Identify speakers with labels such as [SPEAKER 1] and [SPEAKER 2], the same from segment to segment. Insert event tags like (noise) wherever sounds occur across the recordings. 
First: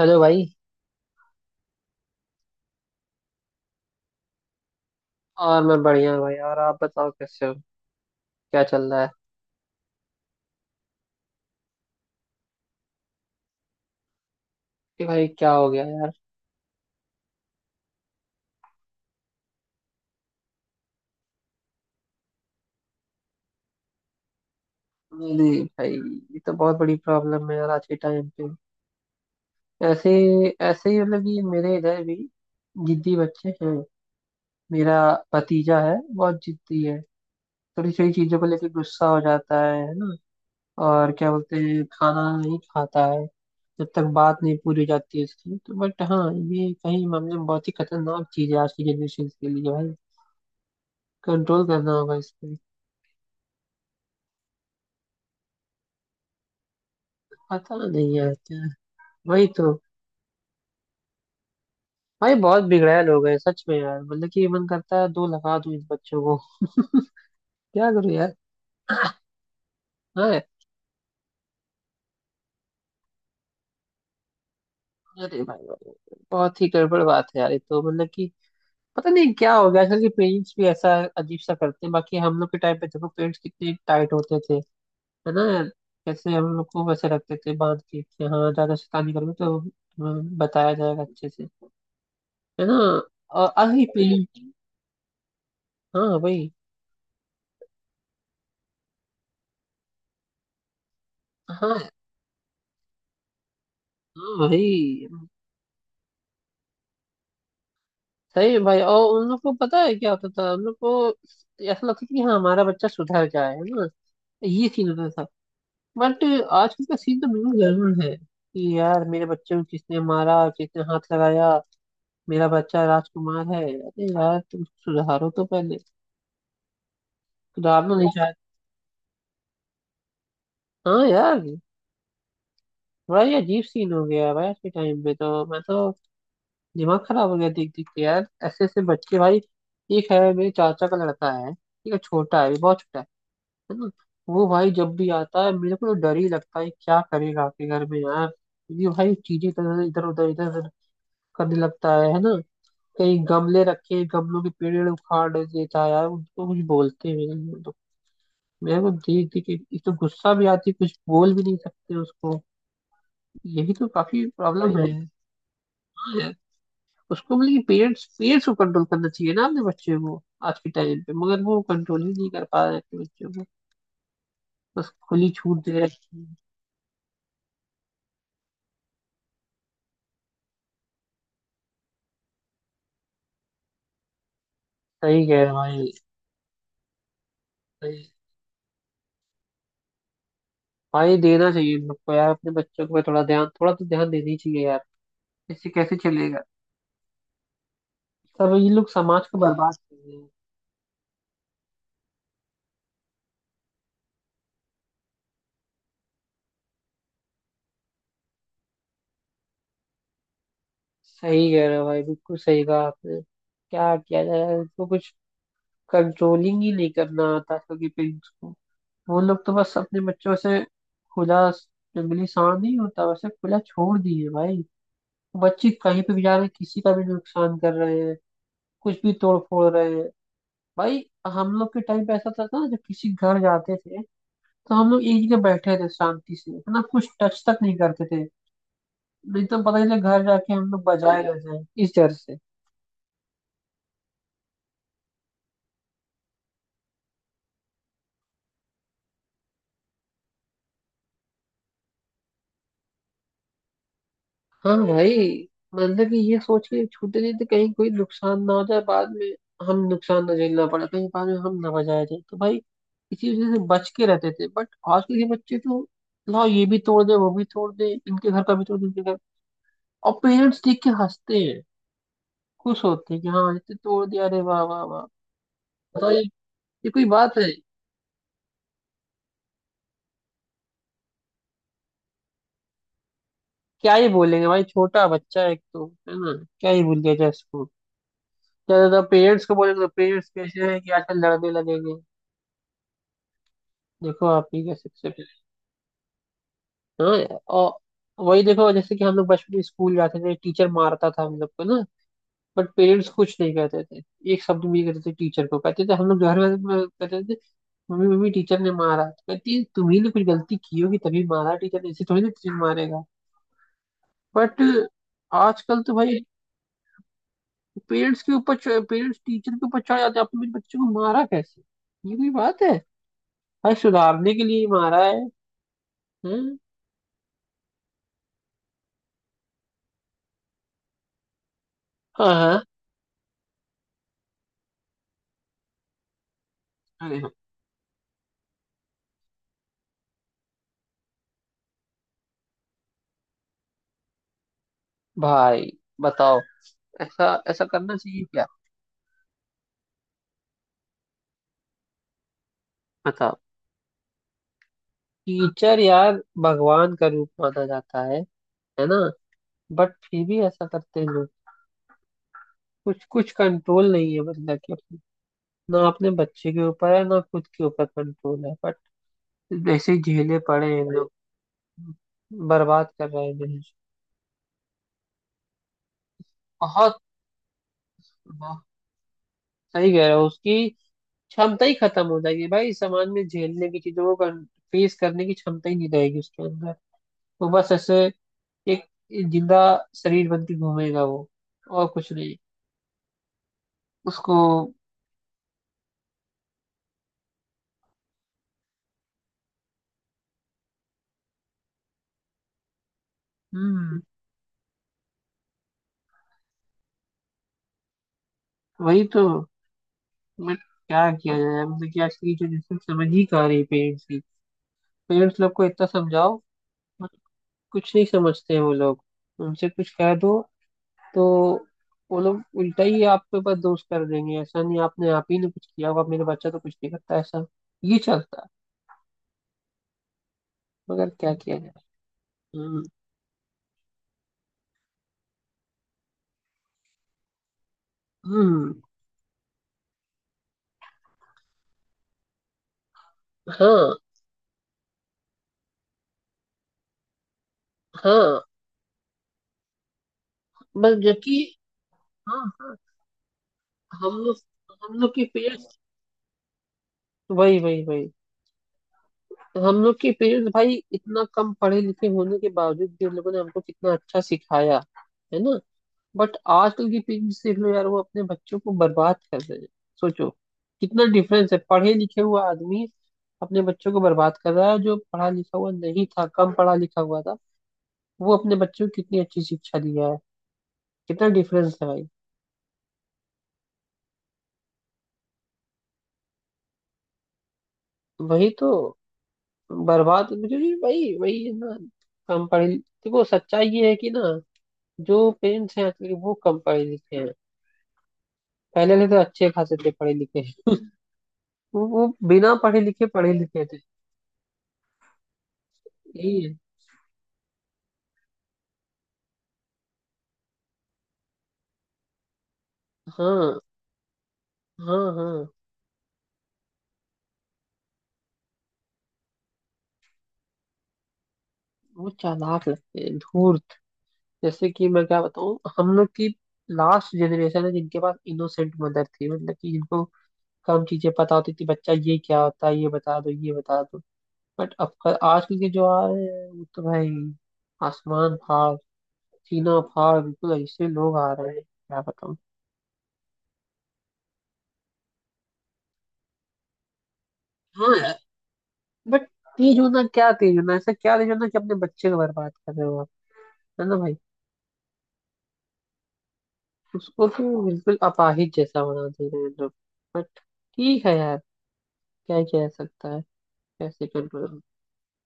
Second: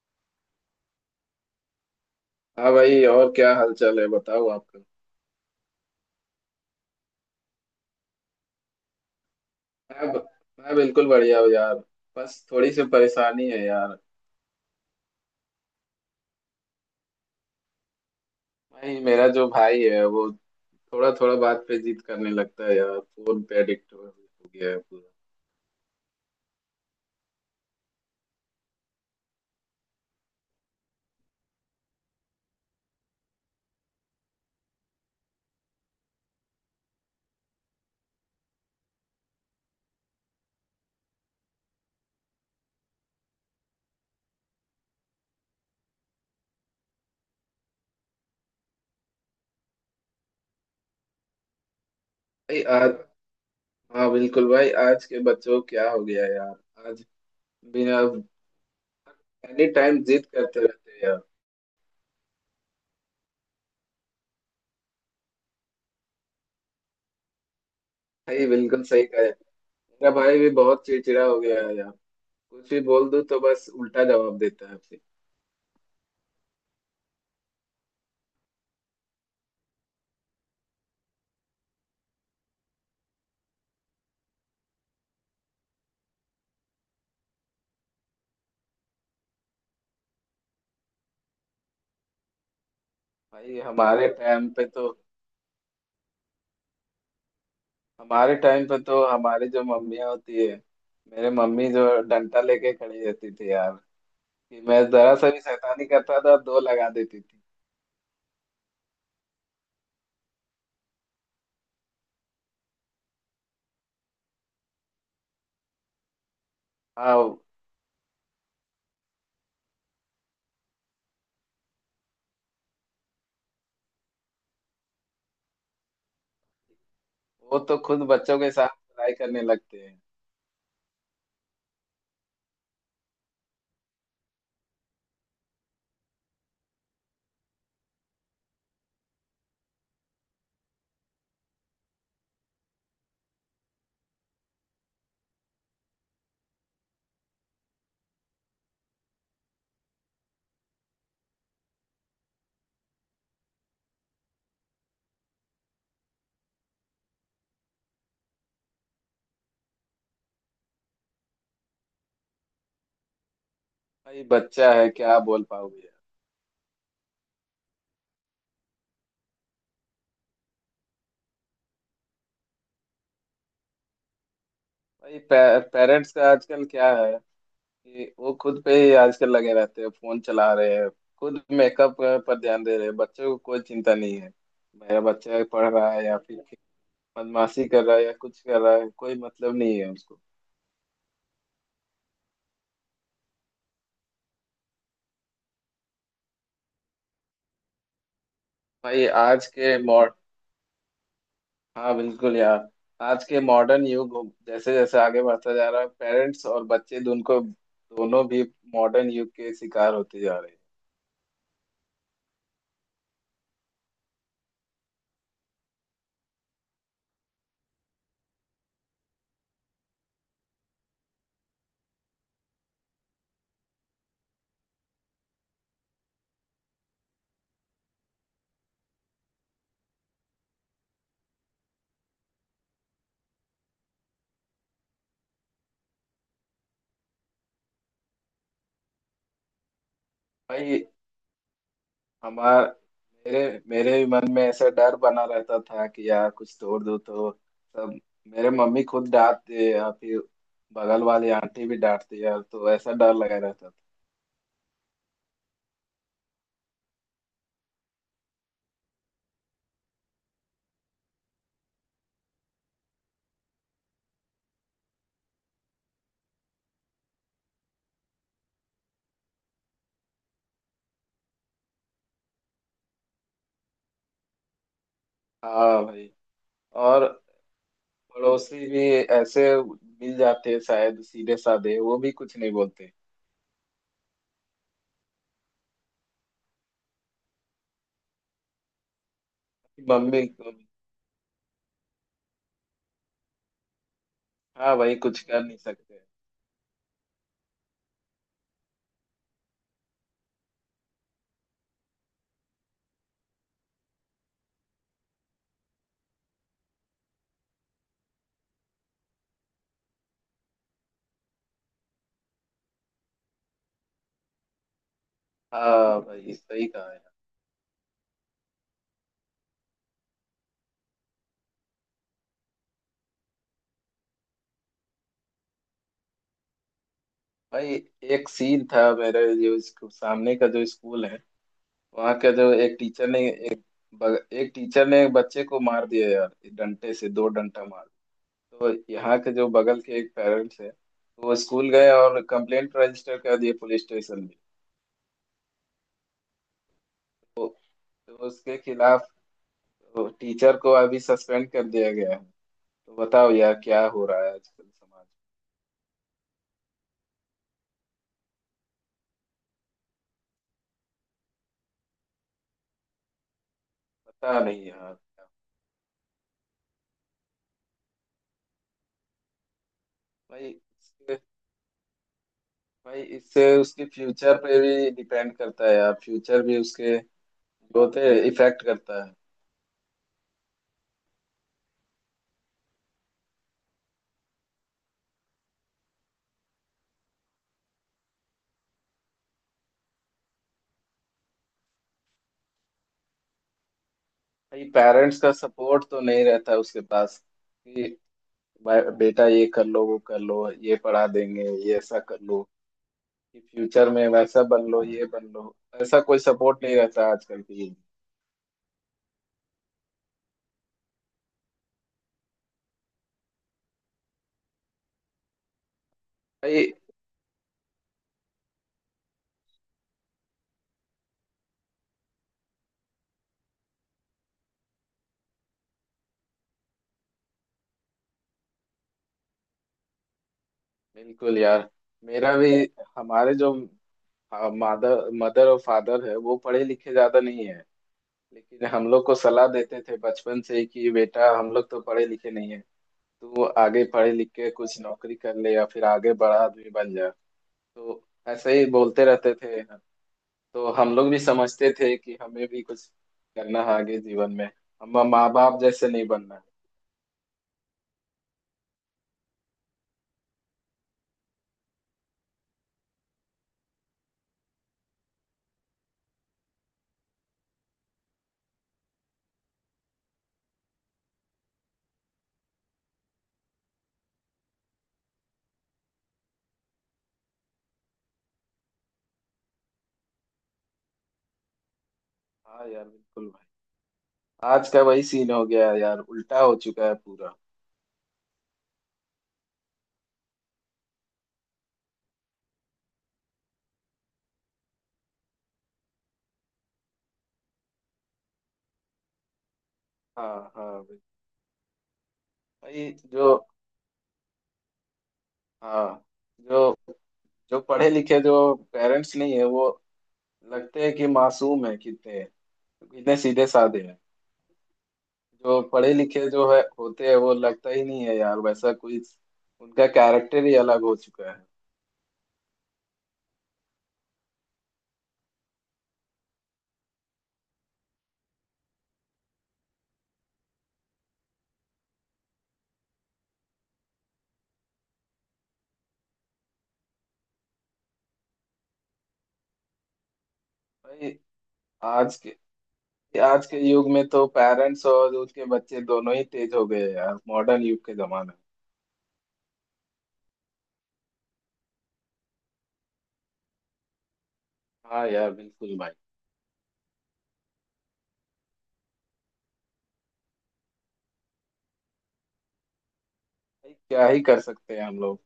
[SPEAKER 1] Hello भाई।
[SPEAKER 2] हाँ भाई। और क्या हालचाल है बताओ आपका।
[SPEAKER 1] और मैं बढ़िया हूँ भाई, और आप बताओ कैसे हो। क्या चल रहा है?
[SPEAKER 2] मैं मैं बिल्कुल बढ़िया हूँ यार। बस थोड़ी सी परेशानी है यार।
[SPEAKER 1] कि भाई क्या हो गया यार?
[SPEAKER 2] भाई मेरा जो भाई है वो थोड़ा थोड़ा बात पे जिद करने लगता है यार। फोन पे एडिक्ट हो गया है पूरा।
[SPEAKER 1] नहीं नहीं भाई, ये तो बहुत बड़ी प्रॉब्लम है यार आज के टाइम पे। ऐसे ऐसे ही मतलब कि मेरे इधर भी जिद्दी बच्चे हैं। मेरा भतीजा है, बहुत जिद्दी है। थोड़ी छोटी चीजों को लेकर गुस्सा हो जाता है ना। और क्या बोलते हैं, खाना नहीं खाता है जब तक बात नहीं पूरी हो जाती है इसकी, तो बट हाँ, ये कहीं मामले में बहुत ही खतरनाक चीज है आज की जनरेशन के लिए भाई। कंट्रोल करना होगा इस पे।
[SPEAKER 2] भाई आज हाँ बिल्कुल भाई, आज के बच्चों को क्या हो गया यार। आज
[SPEAKER 1] पता
[SPEAKER 2] बिना
[SPEAKER 1] नहीं यार क्या। वही
[SPEAKER 2] एनी
[SPEAKER 1] तो।
[SPEAKER 2] टाइम जिद करते रहते हैं यार।
[SPEAKER 1] भाई बहुत बिगड़ैल हो गए सच में यार, मतलब कि मन करता है दो लगा दूं इन बच्चों को। (laughs) क्या करूं यार।
[SPEAKER 2] भाई बिल्कुल सही कहा है। मेरा भाई
[SPEAKER 1] हाँ।
[SPEAKER 2] भी बहुत चिड़चिड़ा हो गया है यार। कुछ भी बोल दूं तो बस उल्टा जवाब देता है फिर।
[SPEAKER 1] अरे भाई भाई, बहुत ही गड़बड़ बात है यार, ये तो मतलब कि पता नहीं क्या हो गया। आजकल के पेरेंट्स भी ऐसा अजीब सा करते हैं। बाकी हम लोग के टाइम पे देखो, पेरेंट्स कितने टाइट होते थे, है ना यार। कैसे हम लोग को वैसे रखते थे बांध के कि हाँ ज्यादा शैतानी करोगे तो हमें बताया जाएगा अच्छे से, है ना। और
[SPEAKER 2] भाई
[SPEAKER 1] अभी
[SPEAKER 2] हमारे
[SPEAKER 1] पेरेंट्स।
[SPEAKER 2] टाइम पे तो
[SPEAKER 1] हाँ भाई।
[SPEAKER 2] हमारे टाइम पे तो हमारी जो मम्मियाँ होती है। मेरे मम्मी जो
[SPEAKER 1] हाँ।
[SPEAKER 2] डंडा लेके खड़ी रहती थी यार।
[SPEAKER 1] हाँ
[SPEAKER 2] कि मैं
[SPEAKER 1] भाई।
[SPEAKER 2] जरा सा भी शैतानी करता था दो लगा देती थी।
[SPEAKER 1] सही है भाई, और उन लोग को पता है क्या होता था उन लोग को, ऐसा लगता था कि हाँ, हमारा बच्चा सुधर जाए, है ना। ये सीन होता था। बट आजकल का सीन तो
[SPEAKER 2] हाँ,
[SPEAKER 1] बिल्कुल गड़बड़ है कि यार मेरे बच्चे को किसने मारा, किसने हाथ लगाया, मेरा बच्चा राजकुमार है। अरे यार तुम सुधारो तो पहले।
[SPEAKER 2] वो तो
[SPEAKER 1] सुधारना
[SPEAKER 2] खुद
[SPEAKER 1] नहीं चाहते।
[SPEAKER 2] बच्चों के साथ लड़ाई करने लगते हैं।
[SPEAKER 1] हाँ यार। बड़ा ये अजीब सीन हो गया है भाई आज के टाइम पे, तो मैं तो दिमाग खराब हो गया देख देख के यार, ऐसे ऐसे बच्चे भाई। एक है मेरे चाचा का लड़का है, ठीक है, छोटा है, बहुत छोटा है ना। वो भाई जब भी आता है मेरे को तो डर ही लगता है क्या करेगा आपके घर में यार, क्योंकि भाई चीजें इधर इधर उधर करने लगता है ना। कहीं गमले रखे हैं, गमलों के पेड़ वेड़ उखाड़ देता है यार, उनको कुछ बोलते भी नहीं है तो मेरे को देख देख के एक तो गुस्सा भी आती है, कुछ बोल भी नहीं सकते उसको। यही तो
[SPEAKER 2] भाई
[SPEAKER 1] काफी
[SPEAKER 2] बच्चा
[SPEAKER 1] प्रॉब्लम है,
[SPEAKER 2] है
[SPEAKER 1] वही।
[SPEAKER 2] क्या बोल पाओगे यार।
[SPEAKER 1] हाँ यार, उसको मतलब कि पेरेंट्स पेरेंट्स को कंट्रोल करना चाहिए ना अपने बच्चे को आज के टाइम पे, मगर वो कंट्रोल ही नहीं कर पा रहे अपने बच्चे को। बस
[SPEAKER 2] भाई
[SPEAKER 1] खुली
[SPEAKER 2] पे,
[SPEAKER 1] छूट दे
[SPEAKER 2] पेरेंट्स
[SPEAKER 1] रखी है।
[SPEAKER 2] का आजकल क्या है कि वो खुद पे ही आजकल लगे रहते हैं। फोन चला रहे हैं, खुद मेकअप पर ध्यान दे रहे हैं। बच्चों को कोई चिंता नहीं है। मेरा
[SPEAKER 1] सही कह
[SPEAKER 2] बच्चा
[SPEAKER 1] रहे हो
[SPEAKER 2] पढ़
[SPEAKER 1] भाई।
[SPEAKER 2] रहा है या फिर बदमाशी कर रहा
[SPEAKER 1] सही।
[SPEAKER 2] है या कुछ कर रहा है, कोई मतलब नहीं है उसको।
[SPEAKER 1] हाँ ये देना चाहिए इन लोग को यार, अपने बच्चों को थोड़ा ध्यान, थोड़ा तो ध्यान देना ही चाहिए यार। इससे कैसे चलेगा? सब ये लोग
[SPEAKER 2] भाई
[SPEAKER 1] समाज को
[SPEAKER 2] आज
[SPEAKER 1] बर्बाद
[SPEAKER 2] के
[SPEAKER 1] कर
[SPEAKER 2] मॉड
[SPEAKER 1] रहे हैं।
[SPEAKER 2] हाँ बिल्कुल यार, आज के मॉडर्न युग जैसे जैसे आगे बढ़ता जा रहा है, पेरेंट्स और बच्चे दोनों भी मॉडर्न युग के शिकार होते जा रहे हैं।
[SPEAKER 1] सही कह रहे हो भाई, बिल्कुल सही कहा आपने। क्या किया जाए इनको कुछ, कंट्रोलिंग ही नहीं करना आता आजकल के पेरेंट्स को। वो लोग तो बस अपने बच्चों से खुला, जंगली सांड नहीं होता वैसे, खुला छोड़ दिए भाई। बच्चे कहीं पे भी जा रहे हैं, किसी का भी नुकसान कर रहे हैं, कुछ भी तोड़ फोड़ रहे हैं भाई। हम लोग के टाइम पे ऐसा था ना, जब किसी घर जाते थे तो हम लोग एक जगह बैठे थे शांति से, है ना, कुछ टच तक नहीं करते थे। नहीं तो पता चले घर जाके हम लोग
[SPEAKER 2] भाई
[SPEAKER 1] बजाए रह जाए इस डर से।
[SPEAKER 2] हमार मेरे मेरे भी मन में ऐसा डर बना रहता था कि यार कुछ तोड़ दो तो सब। मेरे मम्मी खुद डांटते या फिर बगल वाली आंटी भी डांटती यार, तो ऐसा डर लगा रहता
[SPEAKER 1] हाँ भाई। मतलब कि ये सोच के छूटे नहीं थे कहीं कोई नुकसान ना हो जाए बाद में, हम नुकसान ना झेलना पड़े कहीं बाद में, हम ना बजाए जाए, तो भाई इसी वजह से बच के रहते थे। बट आजकल के बच्चे तो, लाओ ये भी तोड़ दे, वो भी तोड़ दे, इनके घर का भी तोड़ दे इनके घर, और पेरेंट्स देख के हंसते हैं, खुश होते हैं कि हाँ इतने तोड़ दिया, अरे वाह वाह वाह।
[SPEAKER 2] था। हाँ भाई।
[SPEAKER 1] बताओ ये
[SPEAKER 2] और
[SPEAKER 1] कोई बात है?
[SPEAKER 2] पड़ोसी भी ऐसे मिल जाते हैं शायद सीधे साधे, वो भी कुछ नहीं बोलते।
[SPEAKER 1] क्या ही बोलेंगे भाई, छोटा बच्चा है एक तो, है ना, क्या ही बोल दिया जाए इसको। ज्यादा तो पेरेंट्स को बोलेंगे तो
[SPEAKER 2] मम्मी
[SPEAKER 1] पेरेंट्स
[SPEAKER 2] तुम
[SPEAKER 1] कैसे हैं कि आजकल लड़ने लगेंगे। देखो आप ही
[SPEAKER 2] हाँ
[SPEAKER 1] कैसे
[SPEAKER 2] भाई,
[SPEAKER 1] सबसे
[SPEAKER 2] कुछ
[SPEAKER 1] पहले।
[SPEAKER 2] कर नहीं सकते।
[SPEAKER 1] हाँ यार, और वही देखो जैसे कि हम लोग बचपन में स्कूल जाते थे, टीचर मारता था हम लोग को ना, बट पेरेंट्स कुछ नहीं कहते थे, एक शब्द भी नहीं कहते थे टीचर को, कहते थे, हम लोग घर में कहते थे, मम्मी मम्मी टीचर ने मारा, तो कहती है, तुम्ही ने कुछ गलती की होगी तभी मारा, टीचर ने ऐसे थोड़ी ना टीचर मारेगा। बट आजकल तो
[SPEAKER 2] हाँ
[SPEAKER 1] भाई
[SPEAKER 2] भाई सही कहा यार।
[SPEAKER 1] पेरेंट्स के ऊपर, पेरेंट्स टीचर के ऊपर चढ़ जाते हैं, आपने मेरे बच्चे को मारा कैसे? ये कोई बात है? भाई सुधारने के लिए मारा है। हैं?
[SPEAKER 2] भाई एक सीन था, मेरे जो इसको सामने का जो स्कूल है, वहाँ का
[SPEAKER 1] हाँ
[SPEAKER 2] जो
[SPEAKER 1] हाँ।
[SPEAKER 2] एक टीचर ने एक एक टीचर ने एक बच्चे को मार दिया यार, डंडे से
[SPEAKER 1] अरे
[SPEAKER 2] दो
[SPEAKER 1] हाँ।
[SPEAKER 2] डंडा मार। तो यहाँ के जो बगल के एक पेरेंट्स है, वो स्कूल गए और कंप्लेंट रजिस्टर कर दिए पुलिस स्टेशन में।
[SPEAKER 1] भाई बताओ, ऐसा
[SPEAKER 2] तो,
[SPEAKER 1] ऐसा करना
[SPEAKER 2] तो
[SPEAKER 1] चाहिए क्या?
[SPEAKER 2] उसके खिलाफ, तो टीचर को अभी सस्पेंड कर दिया गया है। तो बताओ
[SPEAKER 1] बताओ।
[SPEAKER 2] यार क्या हो रहा है आजकल समाज
[SPEAKER 1] टीचर यार भगवान का रूप माना जाता है ना, बट फिर भी ऐसा करते हैं लोग। कुछ कुछ कंट्रोल
[SPEAKER 2] में?
[SPEAKER 1] नहीं है,
[SPEAKER 2] पता
[SPEAKER 1] मतलब
[SPEAKER 2] नहीं
[SPEAKER 1] कि
[SPEAKER 2] यार।
[SPEAKER 1] ना अपने बच्चे के ऊपर, है ना, खुद के ऊपर कंट्रोल है, बट जैसे ही झेले
[SPEAKER 2] भाई
[SPEAKER 1] पड़े हैं लोग,
[SPEAKER 2] इससे-
[SPEAKER 1] बर्बाद
[SPEAKER 2] भाई
[SPEAKER 1] कर रहे हैं
[SPEAKER 2] इससे
[SPEAKER 1] जिंदगी।
[SPEAKER 2] उसके फ्यूचर पे भी डिपेंड करता है यार, फ्यूचर भी उसके जो होते हैं इफेक्ट
[SPEAKER 1] बहुत
[SPEAKER 2] करता है।
[SPEAKER 1] सही कह रहे हो, उसकी क्षमता ही खत्म हो जाएगी भाई समाज में, झेलने की चीजों को फेस करने की क्षमता ही नहीं रहेगी उसके अंदर। वो बस ऐसे एक जिंदा शरीर बन के घूमेगा वो, और कुछ नहीं उसको।
[SPEAKER 2] भाई पेरेंट्स का सपोर्ट तो नहीं रहता है उसके पास कि भाई बेटा ये कर लो, वो कर लो, ये पढ़ा देंगे, ये ऐसा कर लो कि फ्यूचर
[SPEAKER 1] हम्म।
[SPEAKER 2] में वैसा बन लो, ये बन लो। ऐसा कोई सपोर्ट नहीं रहता आजकल की युग में।
[SPEAKER 1] वही तो। मैं क्या किया जाए, अब देखिए आज की जनरेशन समझ ही कहाँ रही पेरेंट्स की। पेरेंट्स लोग को इतना समझाओ
[SPEAKER 2] भाई
[SPEAKER 1] बट कुछ नहीं समझते हैं वो लोग। उनसे कुछ कह दो तो वो लोग उल्टा ही आपके ऊपर दोष कर देंगे, ऐसा नहीं, आपने, आप ही ने कुछ किया होगा, मेरा बच्चा तो कुछ नहीं करता ऐसा। ये चलता है। मगर क्या
[SPEAKER 2] बिल्कुल
[SPEAKER 1] किया
[SPEAKER 2] यार।
[SPEAKER 1] जाए।
[SPEAKER 2] मेरा भी
[SPEAKER 1] हम्म।
[SPEAKER 2] हमारे जो मादर मदर और फादर है वो पढ़े लिखे ज्यादा नहीं है, लेकिन
[SPEAKER 1] हम्म।
[SPEAKER 2] हम लोग को सलाह देते थे बचपन से ही कि बेटा हम लोग तो पढ़े लिखे नहीं है, तू आगे
[SPEAKER 1] हाँ
[SPEAKER 2] पढ़े लिख के कुछ नौकरी कर ले या फिर आगे बड़ा आदमी बन जा। तो
[SPEAKER 1] हाँ।
[SPEAKER 2] ऐसे ही बोलते रहते थे। तो
[SPEAKER 1] बस
[SPEAKER 2] हम लोग भी
[SPEAKER 1] जबकि।
[SPEAKER 2] समझते थे कि
[SPEAKER 1] हाँ
[SPEAKER 2] हमें भी
[SPEAKER 1] हाँ।
[SPEAKER 2] कुछ करना है आगे
[SPEAKER 1] हम
[SPEAKER 2] जीवन
[SPEAKER 1] लोग,
[SPEAKER 2] में।
[SPEAKER 1] हम
[SPEAKER 2] हम
[SPEAKER 1] लोग के
[SPEAKER 2] माँ बाप
[SPEAKER 1] पेरेंट्स,
[SPEAKER 2] जैसे नहीं बनना है।
[SPEAKER 1] वही वही वही, हम लोग के पेरेंट्स भाई, इतना कम पढ़े लिखे होने के बावजूद भी उन लोगों ने हमको कितना अच्छा सिखाया, है ना। बट आजकल की पेरेंट्स देख लो यार, वो अपने बच्चों को बर्बाद कर रहे हैं। सोचो, कितना डिफरेंस है, पढ़े लिखे हुआ आदमी अपने बच्चों को बर्बाद कर रहा है, जो पढ़ा लिखा हुआ नहीं था, कम पढ़ा लिखा हुआ था, वो अपने बच्चों को कितनी अच्छी शिक्षा दिया है। कितना डिफरेंस है भाई।
[SPEAKER 2] हाँ यार बिल्कुल भाई। आज का वही सीन हो गया है यार, उल्टा हो चुका है पूरा।
[SPEAKER 1] वही तो। बर्बाद मुझे भी भाई, वही है ना, कम पढ़े। देखो सच्चाई ये है कि ना, जो पेरेंट्स हैं आजकल के, वो कम पढ़े लिखे हैं। पहले वाले तो अच्छे खासे थे पढ़े लिखे,
[SPEAKER 2] हाँ हाँ भाई।
[SPEAKER 1] वो बिना पढ़े
[SPEAKER 2] भाई,
[SPEAKER 1] लिखे
[SPEAKER 2] जो
[SPEAKER 1] पढ़े लिखे थे।
[SPEAKER 2] हाँ
[SPEAKER 1] यही है।
[SPEAKER 2] जो जो पढ़े लिखे जो पेरेंट्स नहीं है वो लगते हैं कि मासूम है कितने, इतने सीधे
[SPEAKER 1] हाँ
[SPEAKER 2] साधे हैं।
[SPEAKER 1] हाँ हाँ।
[SPEAKER 2] जो पढ़े लिखे जो है होते हैं वो लगता ही नहीं है यार वैसा कोई। उनका कैरेक्टर ही अलग हो चुका है।
[SPEAKER 1] वो चालाक लगते हैं, धूर्त। जैसे कि मैं क्या बताऊँ, हम लोग की लास्ट जनरेशन है जिनके पास इनोसेंट मदर थी, मतलब कि जिनको कम चीजें पता होती थी, बच्चा ये क्या होता है, ये बता दो, ये बता दो। बट अब आजकल के जो आ रहे हैं, वो तो भाई आसमान फाड़, सीना फाड़, बिल्कुल ऐसे
[SPEAKER 2] भाई
[SPEAKER 1] लोग आ रहे हैं, क्या
[SPEAKER 2] आज
[SPEAKER 1] बताऊँ।
[SPEAKER 2] के आज के युग में तो पेरेंट्स और उनके बच्चे दोनों ही तेज हो गए हैं यार, मॉडर्न युग के
[SPEAKER 1] हाँ।
[SPEAKER 2] जमाने में।
[SPEAKER 1] बट तेज होना क्या, तेज होना ऐसा क्या, तेज होना कि अपने बच्चे को बर्बाद कर रहे हो आप, है ना भाई।
[SPEAKER 2] हाँ यार बिल्कुल भाई।
[SPEAKER 1] उसको तो बिल्कुल अपाहिज जैसा बना दे रहे हैं लोग। बट ठीक है यार, क्या ही किया जा सकता है।
[SPEAKER 2] भाई,
[SPEAKER 1] कैसे
[SPEAKER 2] क्या ही कर
[SPEAKER 1] कंट्रोल,
[SPEAKER 2] सकते हैं हम लोग।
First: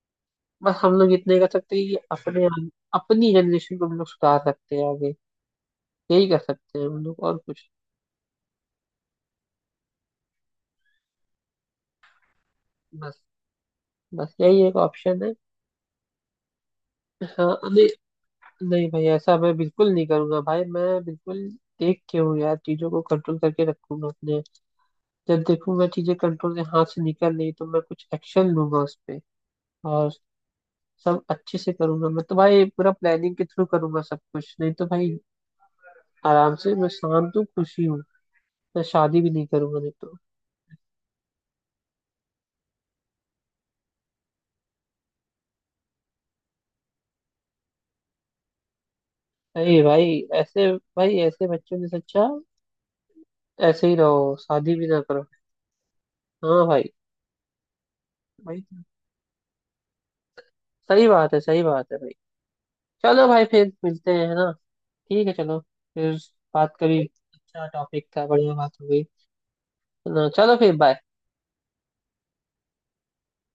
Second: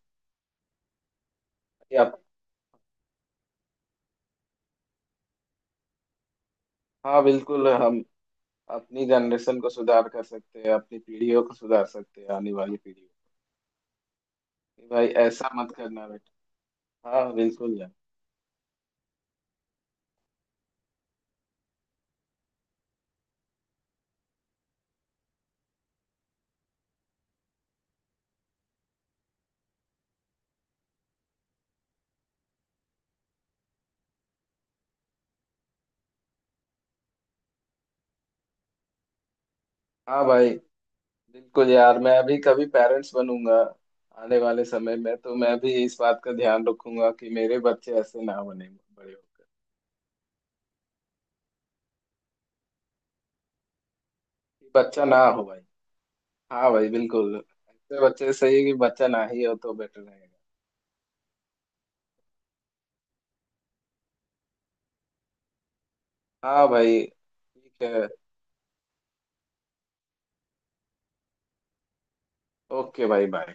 [SPEAKER 1] बस हम लोग इतने कर सकते हैं कि
[SPEAKER 2] या
[SPEAKER 1] अपने, अपनी जनरेशन को हम लोग सुधार सकते हैं आगे, यही कर सकते हैं हम लोग,
[SPEAKER 2] हाँ
[SPEAKER 1] और कुछ।
[SPEAKER 2] बिल्कुल, हम अपनी जनरेशन को सुधार कर सकते हैं, अपनी पीढ़ियों को सुधार सकते हैं, आने वाली पीढ़ियों।
[SPEAKER 1] बस, बस यही एक
[SPEAKER 2] भाई
[SPEAKER 1] ऑप्शन है।
[SPEAKER 2] ऐसा मत करना बेटा। हाँ
[SPEAKER 1] हाँ
[SPEAKER 2] बिल्कुल
[SPEAKER 1] नहीं,
[SPEAKER 2] यार।
[SPEAKER 1] नहीं भाई, ऐसा मैं बिल्कुल नहीं करूंगा भाई, मैं बिल्कुल देख के हूँ यार, चीजों को कंट्रोल करके रखूंगा अपने। जब देखूंगा चीजें कंट्रोल से हाथ से निकल रही, तो मैं कुछ एक्शन लूंगा उस पे, और सब अच्छे से करूंगा मैं तो भाई, पूरा प्लानिंग के थ्रू करूंगा सब कुछ, नहीं तो भाई आराम से मैं शांत हूँ, खुशी हूँ, मैं शादी भी नहीं करूंगा नहीं तो।
[SPEAKER 2] हाँ भाई बिल्कुल यार, मैं अभी कभी पेरेंट्स बनूंगा आने वाले समय में, तो मैं भी इस बात का ध्यान रखूंगा कि मेरे बच्चे ऐसे ना बने बड़े होकर।
[SPEAKER 1] अरे भाई, ऐसे भाई ऐसे बच्चों ने सच्चा, ऐसे ही रहो,
[SPEAKER 2] कि
[SPEAKER 1] शादी भी ना
[SPEAKER 2] बच्चा ना
[SPEAKER 1] करो।
[SPEAKER 2] हो भाई।
[SPEAKER 1] हाँ
[SPEAKER 2] हाँ भाई
[SPEAKER 1] भाई।
[SPEAKER 2] बिल्कुल, ऐसे बच्चे सही
[SPEAKER 1] भाई
[SPEAKER 2] है कि बच्चा ना ही हो तो बेटर रहेगा।
[SPEAKER 1] सही बात है, सही बात है भाई। चलो भाई, फिर मिलते हैं, है ना। ठीक है, चलो फिर,
[SPEAKER 2] हाँ
[SPEAKER 1] बात करी,
[SPEAKER 2] भाई
[SPEAKER 1] अच्छा
[SPEAKER 2] ठीक है।
[SPEAKER 1] टॉपिक था, बढ़िया बात हो गई, है ना। चलो, फिर बाय।
[SPEAKER 2] ओके भाई बाय।